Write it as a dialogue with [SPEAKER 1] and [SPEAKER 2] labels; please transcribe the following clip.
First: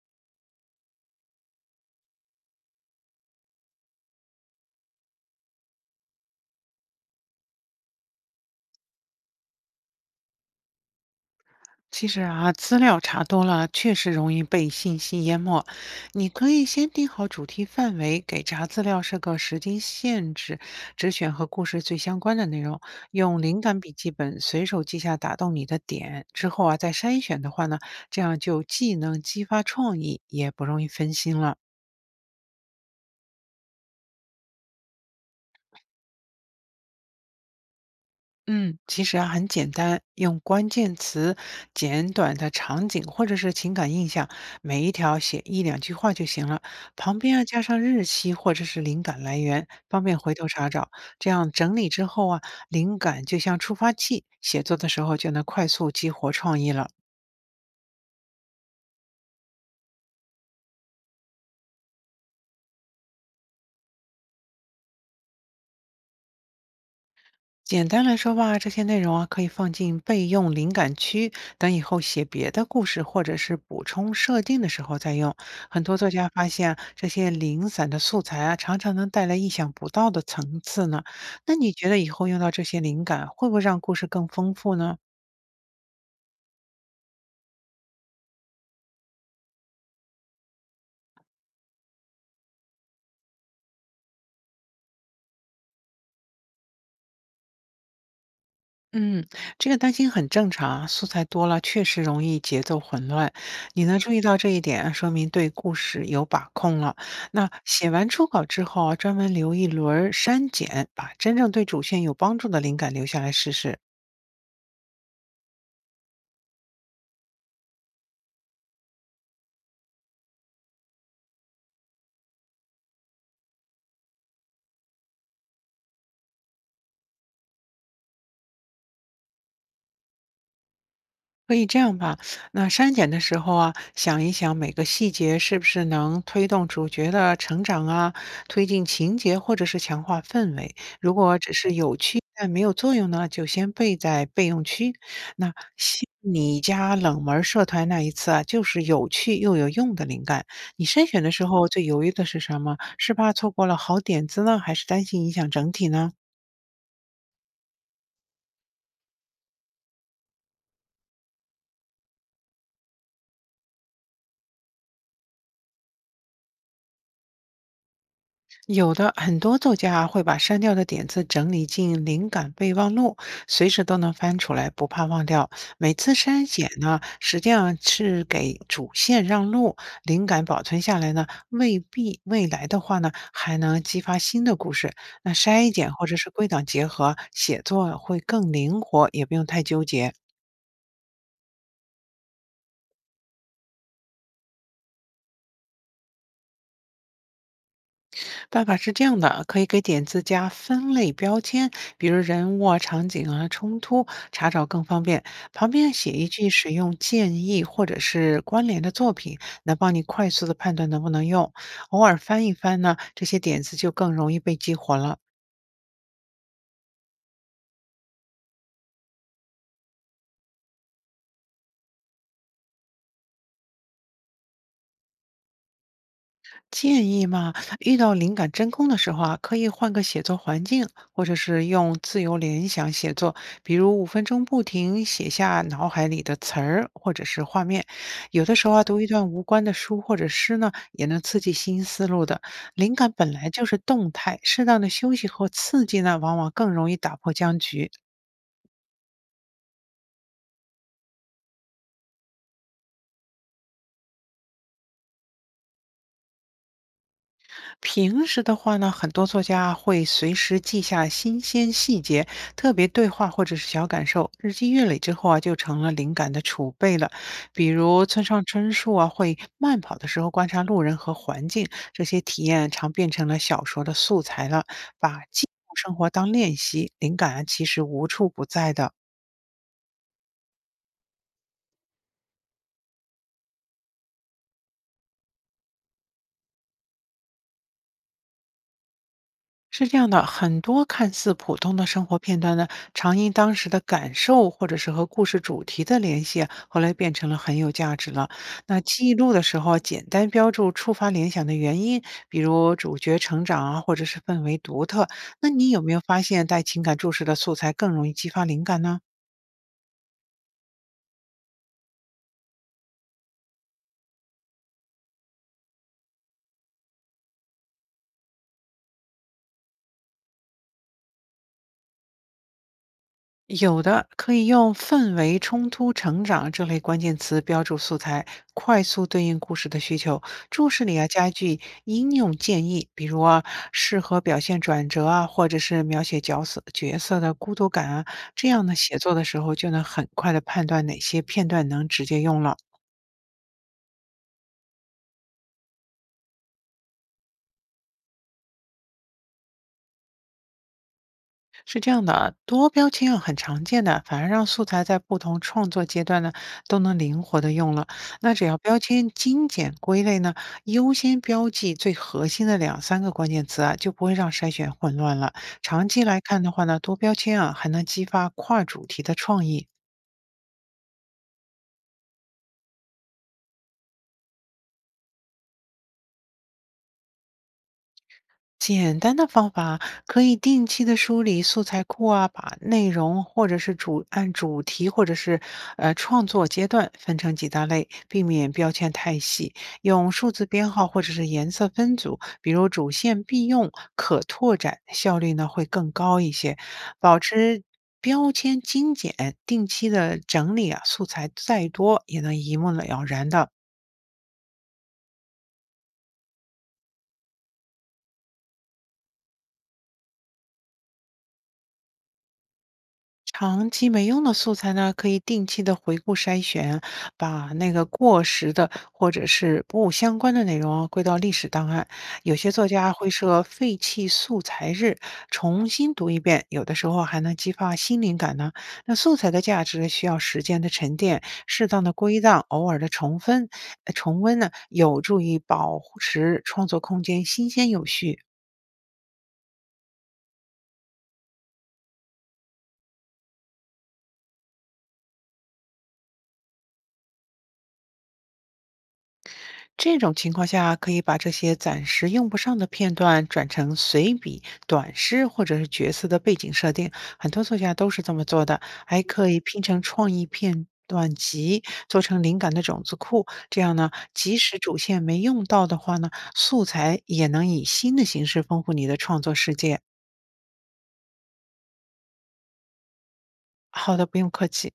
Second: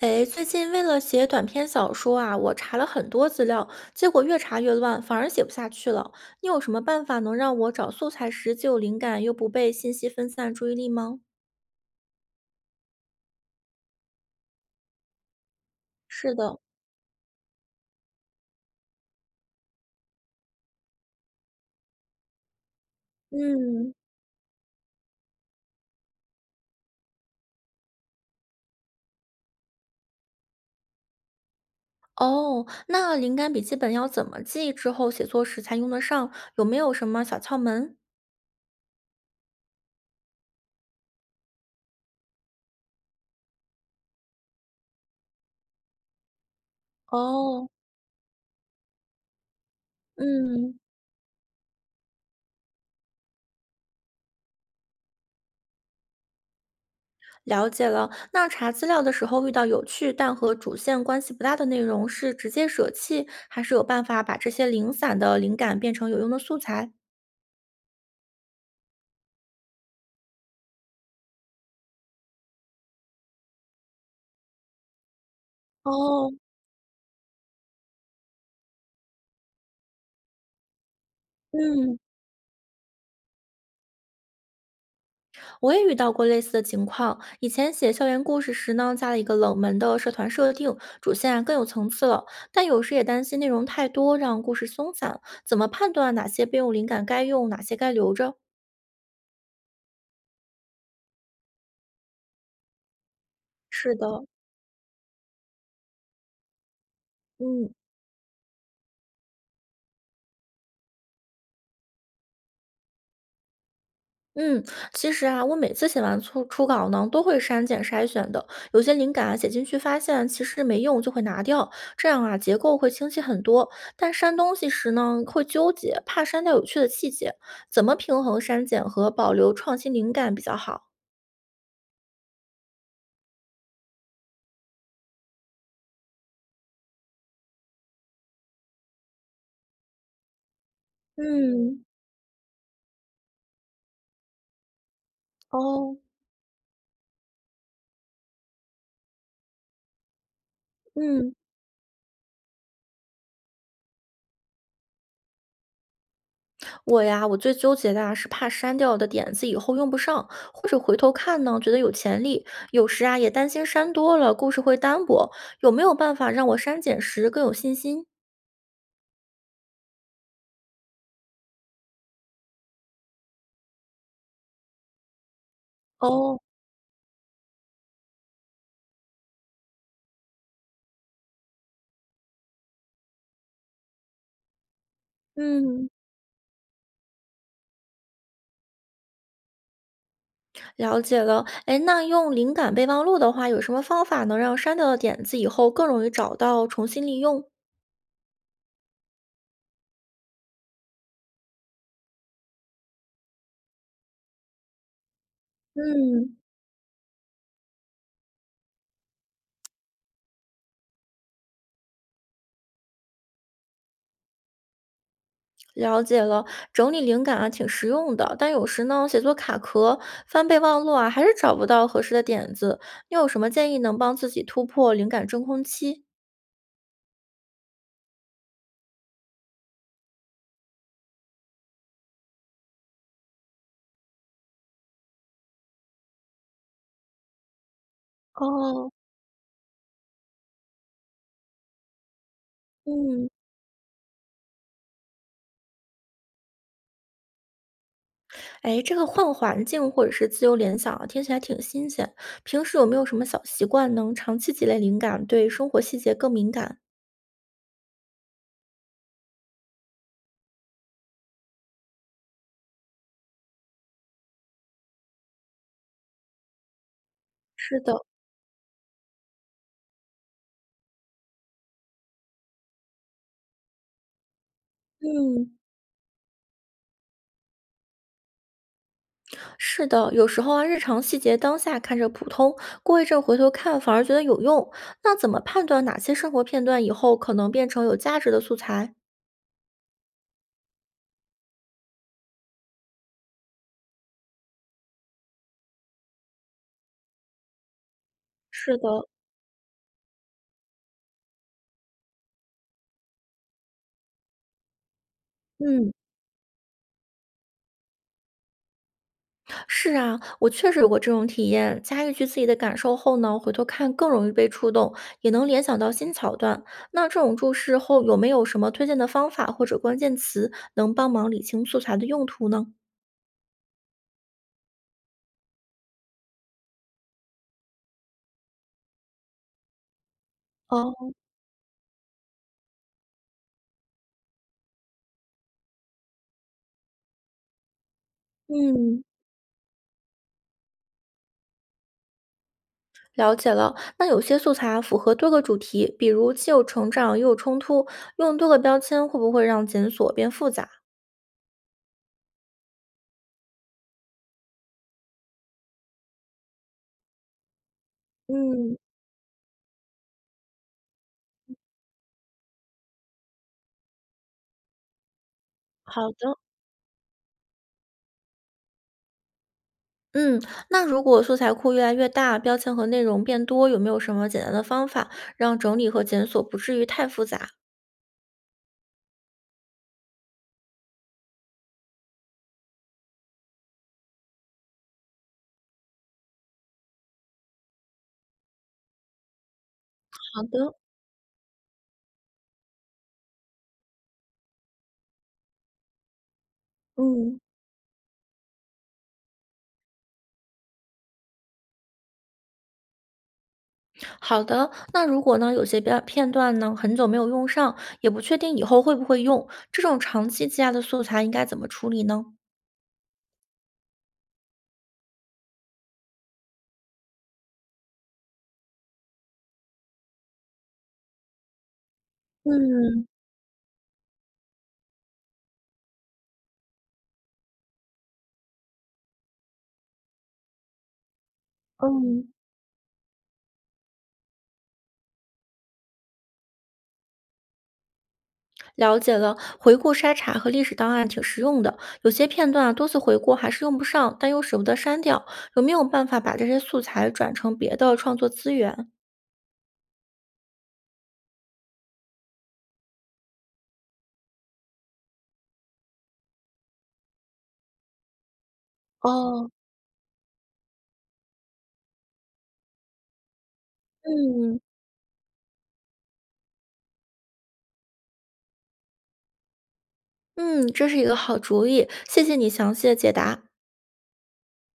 [SPEAKER 1] 诶，最近为了写短篇小说啊，我查了很多资料，结果越查越乱，反而写不下去了。你有什么办法能让我找素材时既有灵感，又不被信息分散注意力吗？
[SPEAKER 2] 其实啊，资料查多了确实容易被信息淹没。你
[SPEAKER 1] 是
[SPEAKER 2] 可
[SPEAKER 1] 的，
[SPEAKER 2] 以先定好主题范围，给查资料设个时间限制，只选和故事最相关的内容，用灵感笔
[SPEAKER 1] 嗯，
[SPEAKER 2] 记本随手记下打动你的点，之后啊再筛选的话呢，这样就既能激发创意，也不容易分心了。
[SPEAKER 1] 哦，那灵感笔记本要怎么记，之后写作时才用得上？有没有什么小窍门？
[SPEAKER 2] 嗯，其实啊很简单，用关键词、简短的场景或者是情感印象，每一条写一两句话就行了。旁边啊加
[SPEAKER 1] 哦，
[SPEAKER 2] 上日期或者是灵感来源，方便回头查
[SPEAKER 1] 嗯。
[SPEAKER 2] 找。这样整理之后啊，灵感就像触发器，写作的时候就能快速激活创意了。
[SPEAKER 1] 了解了，那查资料的时候遇到有趣但和主线关系不大的内容，是直接舍弃，还是有办法把这些零散的灵感变成有用的素材？
[SPEAKER 2] 简单来说吧，这些内容啊可以放进备用灵感区，等以后写别的故事或者是补充设定的时候再用。很多作家
[SPEAKER 1] 哦，
[SPEAKER 2] 发现啊这些零散的素材啊，常常能带来意想不到的层次呢。那你觉得
[SPEAKER 1] 嗯，
[SPEAKER 2] 以后用到这些灵感，会不会让故事更丰富呢？
[SPEAKER 1] 我也遇到过类似的情况。以前写校园故事时呢，加了一个冷门的社团设定，主线啊更有层次了。但有时也担心内容太多，让故事松散。怎么判断哪些备用灵感该用，哪些该留着？
[SPEAKER 2] 嗯，这个担心很正常啊，素材多了确实容易节奏混乱。你
[SPEAKER 1] 是
[SPEAKER 2] 能注意
[SPEAKER 1] 的，
[SPEAKER 2] 到这一点，说明对故事有把控了。那
[SPEAKER 1] 嗯。
[SPEAKER 2] 写完初稿之后啊，专门留一轮儿删减，把真正对主线有帮助的灵感留下来试试。
[SPEAKER 1] 嗯，其实啊，我每次写完初稿呢，都会删减筛选的。有些灵感啊写进去，发现其实没用，就会拿掉。这样啊，结构会清晰很多。但删东西时呢，会纠结，怕删掉有趣的细节。怎么平衡删减和保留创新灵感比较好？
[SPEAKER 2] 可以这样吧，那删减的时候啊，想一想每个细节是不是能推动主角的成长啊，推进情节或者是强化氛围。如果只是
[SPEAKER 1] 嗯，
[SPEAKER 2] 有趣但没有作用呢，就先备在备用区。那
[SPEAKER 1] 哦，
[SPEAKER 2] 像你家冷门社团那一次啊，就是有趣又有用的灵感。你筛选的
[SPEAKER 1] 嗯。
[SPEAKER 2] 时候最犹豫的是什么？是怕错过了好点子呢，还是担心影响整体呢？
[SPEAKER 1] 我呀，我最纠结的啊是怕删掉的点子以后用不上，或者回头看呢，觉得有潜力。有时啊，也担心删多了故事会单薄。有没有办法让我删减时更有信心？
[SPEAKER 2] 有的很多作家啊会把删掉的点子整理进灵感备忘录，随时都能翻出来，不怕忘掉。每次
[SPEAKER 1] 哦，
[SPEAKER 2] 删减呢，实际上是给主线让路，灵感保存下来呢，未必未来的话呢，还能激发新的故事。那筛
[SPEAKER 1] 嗯，
[SPEAKER 2] 减或者是归档结合，写作会更灵活，也不用太纠结。
[SPEAKER 1] 了解了。哎，那用灵感备忘录的话，有什么方法能让删掉的点子以后更容易找到，重新利用？
[SPEAKER 2] 办法是这样的，可以给点子加分类标签，比如人物啊、场景啊、冲突，查找更方便。旁边写一
[SPEAKER 1] 嗯，
[SPEAKER 2] 句使用建议或者是关联的作品，能帮你快速的判断能不能用。偶尔翻一翻呢，这些点子就更容易被激活了。
[SPEAKER 1] 了解了，整理灵感啊挺实用的，但有时呢，写作卡壳、翻备忘录啊，还是找不到合适的点子。你有什么建议能帮自己突破灵感真空期？
[SPEAKER 2] 建议嘛，遇到灵感真空的时候啊，可以换个写作环境，或者是用自由联想写作，比如5分钟不停写下脑海里的词儿或者是画面。有的时候啊，
[SPEAKER 1] 哦，
[SPEAKER 2] 读一段无关的书或者诗呢，也能刺激新思路的。灵感
[SPEAKER 1] 嗯，
[SPEAKER 2] 本来就是动态，适当的休息和刺激呢，往往更容易打破僵局。
[SPEAKER 1] 哎，这个换环境或者是自由联想啊，听起来挺新鲜。平时有没有什么小习惯能长期积累灵感，对生活细节更敏感？
[SPEAKER 2] 平时的话呢，很多作家会随时记下新鲜细节、特别对话或者是小感受，日积月累之后啊，就成了灵感的储备了。比
[SPEAKER 1] 是的，
[SPEAKER 2] 如村上春树啊，会慢跑的时候观察路人和环境，这些体验常变成了小说的素材了。把记
[SPEAKER 1] 嗯。
[SPEAKER 2] 录生活当练习，灵感啊其实无处不在的。
[SPEAKER 1] 是的，有时候啊，日常细节当下看着普通，过一阵回头看反而觉得有用。那怎么判断哪些生活片段以后可能变成有价值的素材？
[SPEAKER 2] 是这样的，很多看似普通的生活片段呢，常因当时的感受或者是和故事主题的联系啊后来变成了很有价值了。
[SPEAKER 1] 是
[SPEAKER 2] 那
[SPEAKER 1] 的，
[SPEAKER 2] 记录的时候啊简单标注触发联想的原因，比如主角成长啊，或者是氛围独特。那你有没
[SPEAKER 1] 嗯，
[SPEAKER 2] 有发现带情感注释的素材更容易激发灵感呢？
[SPEAKER 1] 是啊，我确实有过这种体验。加一句自己的感受后呢，回头看更容易被触动，也能联想到新桥段。那这种注释后有没有什么推荐的方法或者关键词能帮忙理清素材的用途呢？
[SPEAKER 2] 有的可以用"氛围冲突成长"这类关键词标注素材，快速对应故事的需求。注释
[SPEAKER 1] 哦，
[SPEAKER 2] 里啊加一句应用建议，比如啊适合表现转折啊，或者是描写角色的孤独感啊，这样呢写
[SPEAKER 1] 嗯，
[SPEAKER 2] 作的时候就能很快的判断哪些片段能直接用了。
[SPEAKER 1] 了解了，那有些素材啊符合多个主题，比如既有成长又有冲突，用多个标签会不会让检索变复杂？
[SPEAKER 2] 是这样的啊，多标签啊很常见的，反而让素材在不同创作阶段呢都能灵活的用了。那只要
[SPEAKER 1] 嗯，
[SPEAKER 2] 标签精简归类呢，优先标记最核心的两三个关键词啊，就不会让筛选混乱了。长期
[SPEAKER 1] 好
[SPEAKER 2] 来
[SPEAKER 1] 的。
[SPEAKER 2] 看的话呢，多标签啊还能激发跨主题的创意。
[SPEAKER 1] 嗯，那如果素材库越来越大，标签和内容变多，有没有什么简单的方法让整理和检索不至于太复杂？
[SPEAKER 2] 简单的方法可以定期的梳理素材库啊，把内容或者是按主题或者是创作阶段分成几大类，避免标签太细，用数
[SPEAKER 1] 好
[SPEAKER 2] 字编
[SPEAKER 1] 的，
[SPEAKER 2] 号或者是颜色分组，比如主线必用、可拓展，效率呢会更高一些。保
[SPEAKER 1] 嗯，
[SPEAKER 2] 持标签精简，定期的整理啊，素材再多也能一目了然的。
[SPEAKER 1] 好的。那如果呢，有些标片段呢很久没有用上，也不确定以后会不会用，这种长期积压的素材应该怎么处理呢？
[SPEAKER 2] 长期没用的素材呢，可以定期的回顾筛选，把那个过时的或者是不相关的内容啊归到历史档案。有些作家
[SPEAKER 1] 嗯
[SPEAKER 2] 会设废弃素材日，重新读一遍，有的时候还能激发新灵感呢。那素材的价值需要时间的沉淀，适当的归
[SPEAKER 1] 嗯。
[SPEAKER 2] 档，偶尔的重温，重温呢，有助于保持创作空间新鲜有序。
[SPEAKER 1] 了解了，回顾筛查和历史档案挺实用的，有些片段啊多次回顾还是用不上，但又舍不得删掉，有没有办法把这些素材转成别的创作资源？
[SPEAKER 2] 这种情况下，可以把这些暂时用不上的片段转成随笔、短诗或者是角色的背景设定，很多作家都是这么做的，还可以
[SPEAKER 1] 哦，
[SPEAKER 2] 拼成创意片段集做成灵感的种子库，这样呢，即使
[SPEAKER 1] 嗯
[SPEAKER 2] 主线没用到的话呢，素材也能以新的形式丰富你的创作世界。
[SPEAKER 1] 嗯，这是一个好主意，谢谢你详细的解答。
[SPEAKER 2] 好的，不用客气。